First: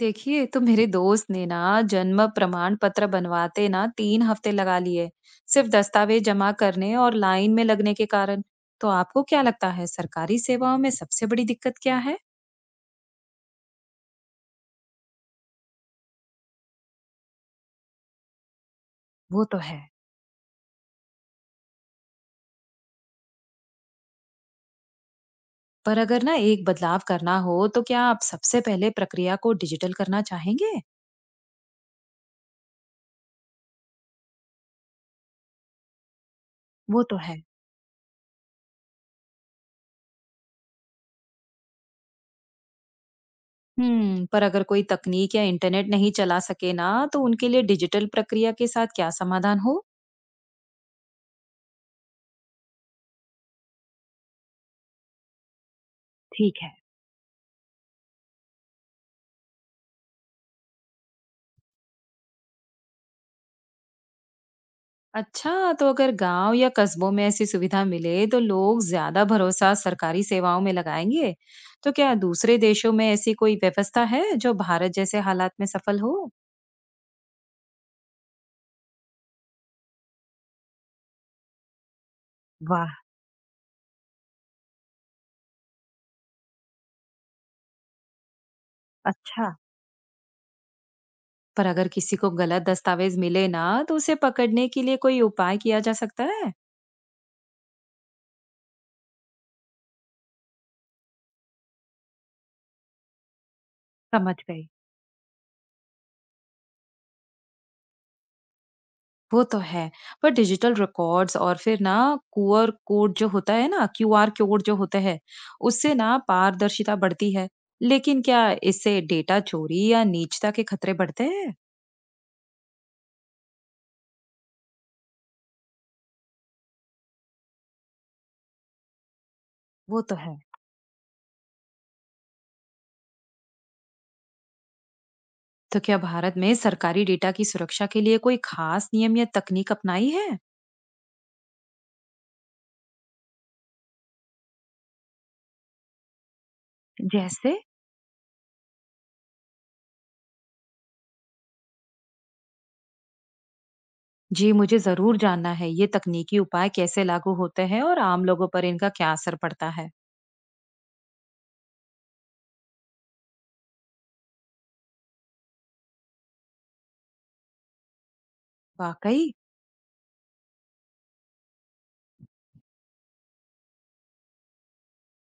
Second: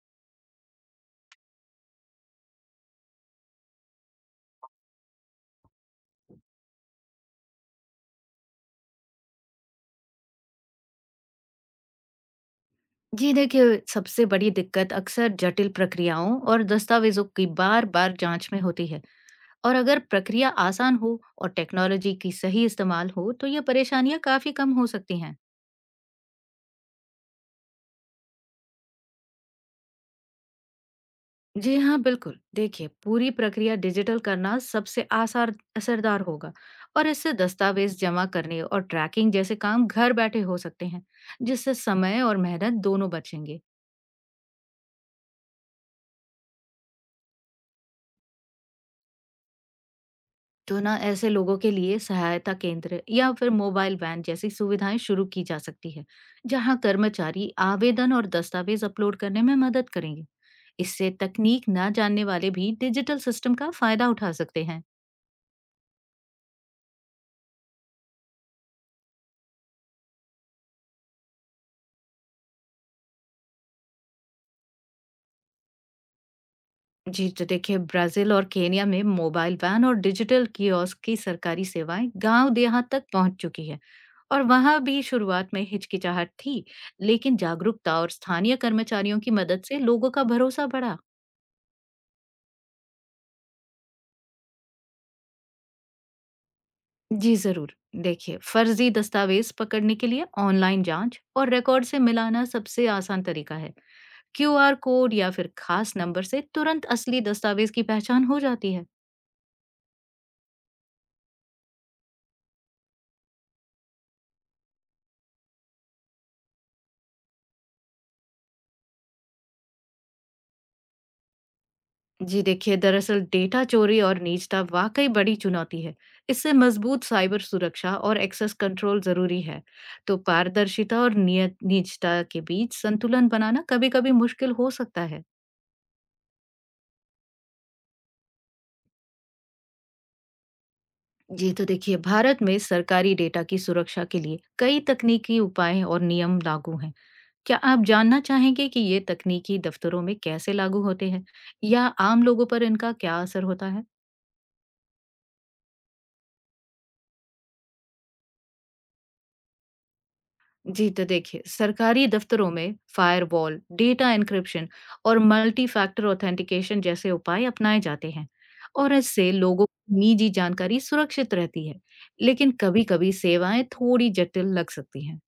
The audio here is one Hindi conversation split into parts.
देखिए, तो मेरे दोस्त ने ना जन्म प्रमाण पत्र बनवाते ना 3 हफ्ते लगा लिए, सिर्फ दस्तावेज जमा करने और लाइन में लगने के कारण। तो आपको क्या लगता है, सरकारी सेवाओं में सबसे बड़ी दिक्कत क्या है? जी देखिए, सबसे बड़ी दिक्कत अक्सर जटिल प्रक्रियाओं और दस्तावेजों की बार-बार जांच में होती है। वो तो और है। अगर प्रक्रिया आसान हो और टेक्नोलॉजी की सही इस्तेमाल हो तो ये परेशानियां काफी कम हो सकती हैं। पर अगर ना एक बदलाव करना हो, तो क्या आप सबसे पहले प्रक्रिया को डिजिटल करना चाहेंगे? जी हाँ, बिल्कुल। देखिए, पूरी प्रक्रिया डिजिटल करना सबसे आसार असरदार होगा। वो और तो इससे है। दस्तावेज जमा करने और ट्रैकिंग जैसे काम घर बैठे हो सकते हैं, जिससे समय और मेहनत दोनों बचेंगे। पर अगर कोई तकनीक या इंटरनेट नहीं चला सके ना, तो उनके लिए डिजिटल प्रक्रिया के साथ क्या समाधान हो? तो ना ऐसे लोगों के लिए सहायता केंद्र या फिर मोबाइल वैन जैसी सुविधाएं शुरू की जा सकती है। ठीक है। जहां कर्मचारी आवेदन और दस्तावेज अपलोड करने में मदद करेंगे। इससे तकनीक ना जानने वाले भी डिजिटल सिस्टम का फायदा उठा सकते हैं। अच्छा, तो अगर गांव या कस्बों में ऐसी सुविधा मिले, तो लोग ज्यादा भरोसा सरकारी सेवाओं में लगाएंगे। तो क्या दूसरे देशों में ऐसी कोई व्यवस्था है जो भारत जैसे हालात में सफल हो? जी तो देखिए, ब्राजील और केनिया में मोबाइल वैन और डिजिटल कियोस्क की सरकारी सेवाएं गांव वाह। देहात तक पहुंच चुकी है। और वहां भी शुरुआत में हिचकिचाहट थी, लेकिन जागरूकता और स्थानीय कर्मचारियों की अच्छा। मदद से लोगों का भरोसा बढ़ा। पर अगर किसी को गलत दस्तावेज मिले ना, तो उसे पकड़ने के लिए कोई उपाय किया जा सकता है? जी जरूर। देखिए, फर्जी दस्तावेज पकड़ने के लिए ऑनलाइन जांच और रिकॉर्ड से मिलाना सबसे आसान तरीका है। समझ गई। क्यूआर कोड या फिर खास नंबर से तुरंत असली दस्तावेज की पहचान हो जाती है। वो तो है। पर डिजिटल रिकॉर्ड्स और फिर ना, क्यूआर कोड जो होते हैं, उससे ना पारदर्शिता बढ़ती है। लेकिन क्या इससे डेटा चोरी या निजता के खतरे बढ़ते हैं? जी देखिए, दरअसल डेटा चोरी और निजता वाकई बड़ी चुनौती है। इससे मजबूत साइबर सुरक्षा और एक्सेस कंट्रोल जरूरी है। वो तो तो है। पारदर्शिता और नियत निजता के बीच संतुलन बनाना कभी-कभी मुश्किल हो सकता है। तो क्या भारत में सरकारी डेटा की सुरक्षा के लिए कोई खास नियम या तकनीक अपनाई है? जी तो देखिए, भारत में सरकारी डेटा की सुरक्षा के लिए कई तकनीकी उपाय और नियम लागू हैं। जैसे? क्या आप जानना चाहेंगे कि ये तकनीकी दफ्तरों में कैसे लागू होते हैं या आम लोगों पर इनका क्या असर होता है? जी, मुझे ज़रूर जानना है, ये तकनीकी उपाय कैसे लागू होते हैं और आम लोगों पर इनका क्या असर पड़ता है? जी तो देखिए, सरकारी दफ्तरों में फायरवॉल, डेटा एन्क्रिप्शन और मल्टी फैक्टर ऑथेंटिकेशन जैसे उपाय अपनाए जाते हैं। और वाक़ई? इससे लोगों की निजी जानकारी सुरक्षित रहती है, लेकिन कभी-कभी सेवाएं थोड़ी जटिल लग सकती हैं।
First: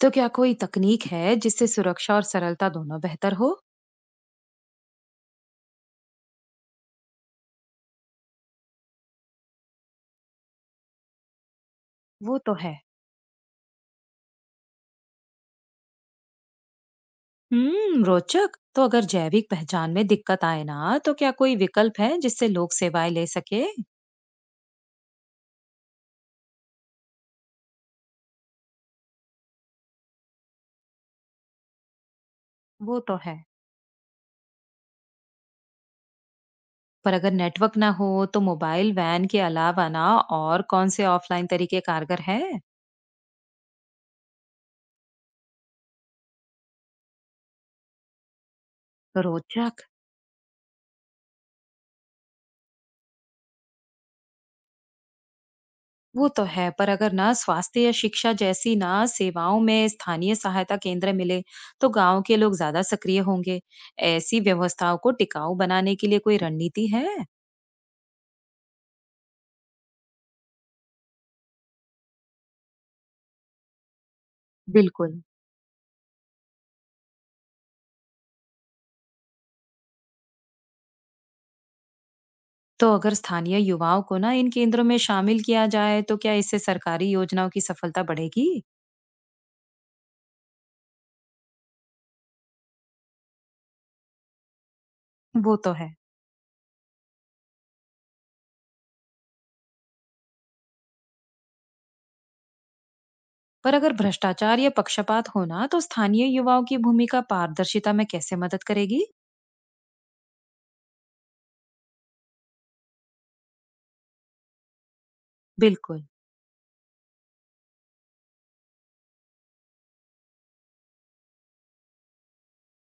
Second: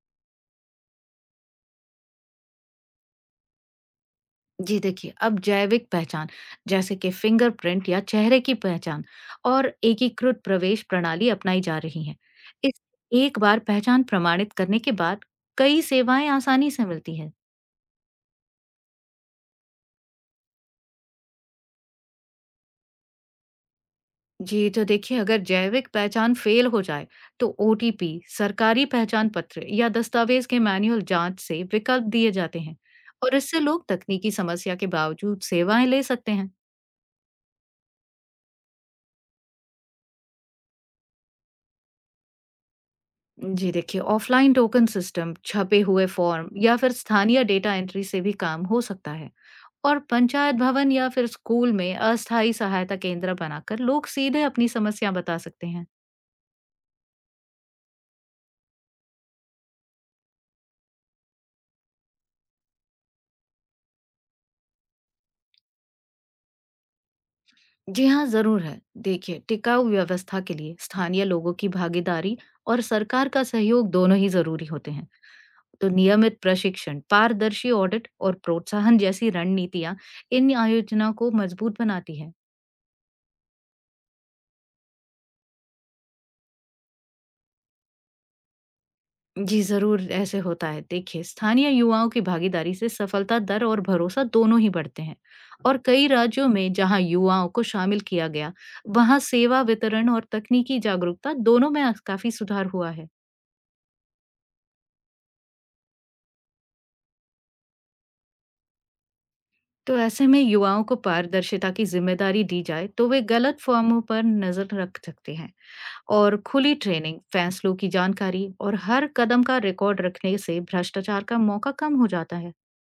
तो क्या कोई तकनीक है जिससे सुरक्षा और सरलता दोनों बेहतर हो? जी देखिए, अब जैविक पहचान जैसे कि फिंगरप्रिंट या चेहरे की पहचान और एकीकृत प्रवेश प्रणाली अपनाई जा रही है। वो तो है। इस एक बार पहचान प्रमाणित करने के बाद कई सेवाएं आसानी से मिलती हैं। रोचक। तो अगर जैविक पहचान में दिक्कत आए ना, तो क्या कोई विकल्प है जिससे लोग सेवाएं ले सके? जी तो देखिए, अगर जैविक पहचान फेल हो जाए तो ओटीपी, सरकारी पहचान पत्र या दस्तावेज के मैनुअल जांच से विकल्प दिए जाते हैं। वो तो और है। इससे लोग तकनीकी समस्या के बावजूद सेवाएं ले सकते हैं। पर अगर नेटवर्क ना हो, तो मोबाइल वैन के अलावा ना और कौन से ऑफलाइन तरीके कारगर हैं? जी देखिए, ऑफलाइन टोकन सिस्टम, छपे हुए फॉर्म या फिर स्थानीय डेटा एंट्री से भी काम हो सकता है। रोचक। और पंचायत भवन या फिर स्कूल में अस्थायी सहायता केंद्र बनाकर लोग सीधे अपनी समस्या बता सकते हैं। वो तो है। पर अगर ना स्वास्थ्य या शिक्षा जैसी ना सेवाओं में स्थानीय सहायता केंद्र मिले, तो गांव के लोग ज्यादा सक्रिय होंगे। ऐसी व्यवस्थाओं को टिकाऊ बनाने के लिए कोई रणनीति है? जी हाँ, जरूर है। देखिए, टिकाऊ व्यवस्था के लिए स्थानीय लोगों की भागीदारी और सरकार का सहयोग दोनों ही जरूरी होते हैं। बिल्कुल। तो नियमित प्रशिक्षण, पारदर्शी ऑडिट और प्रोत्साहन जैसी रणनीतियां इन आयोजनों को मजबूत बनाती है। तो अगर स्थानीय युवाओं को ना इन केंद्रों में शामिल किया जाए, तो क्या इससे सरकारी योजनाओं की सफलता बढ़ेगी? जी, ज़रूर ऐसे होता है। देखिए, स्थानीय युवाओं की भागीदारी से सफलता दर और भरोसा दोनों ही बढ़ते हैं। वो तो और है। कई राज्यों में जहां युवाओं को शामिल किया गया, वहां सेवा वितरण और तकनीकी जागरूकता दोनों में आज काफ़ी सुधार हुआ है। पर अगर भ्रष्टाचार या पक्षपात हो ना, तो स्थानीय युवाओं की भूमिका पारदर्शिता में कैसे मदद करेगी? तो ऐसे में युवाओं को पारदर्शिता की जिम्मेदारी दी जाए, तो वे गलत फर्मों पर नज़र रख सकते हैं। बिल्कुल। और खुली ट्रेनिंग, फैसलों की जानकारी और हर कदम का रिकॉर्ड रखने से भ्रष्टाचार का मौका कम हो जाता है।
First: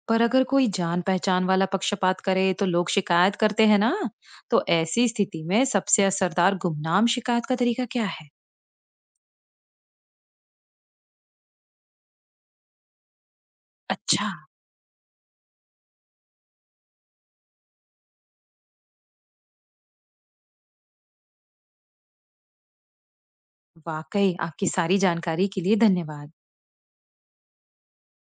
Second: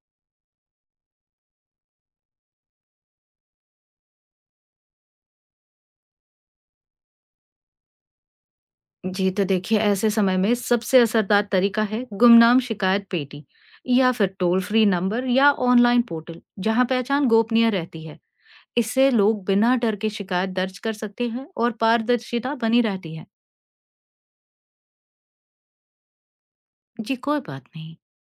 पर अगर कोई जान पहचान वाला पक्षपात करे, तो लोग शिकायत करते हैं ना, तो ऐसी स्थिति में सबसे असरदार गुमनाम शिकायत का तरीका क्या है? जी, तो देखिए ऐसे समय में सबसे असरदार तरीका है गुमनाम शिकायत पेटी या अच्छा। फिर टोल फ्री नंबर या ऑनलाइन पोर्टल जहां पहचान गोपनीय रहती है। इससे लोग बिना डर के शिकायत दर्ज कर सकते हैं और पारदर्शिता बनी रहती है। वाकई आपकी सारी जानकारी के लिए धन्यवाद। जी कोई बात नहीं।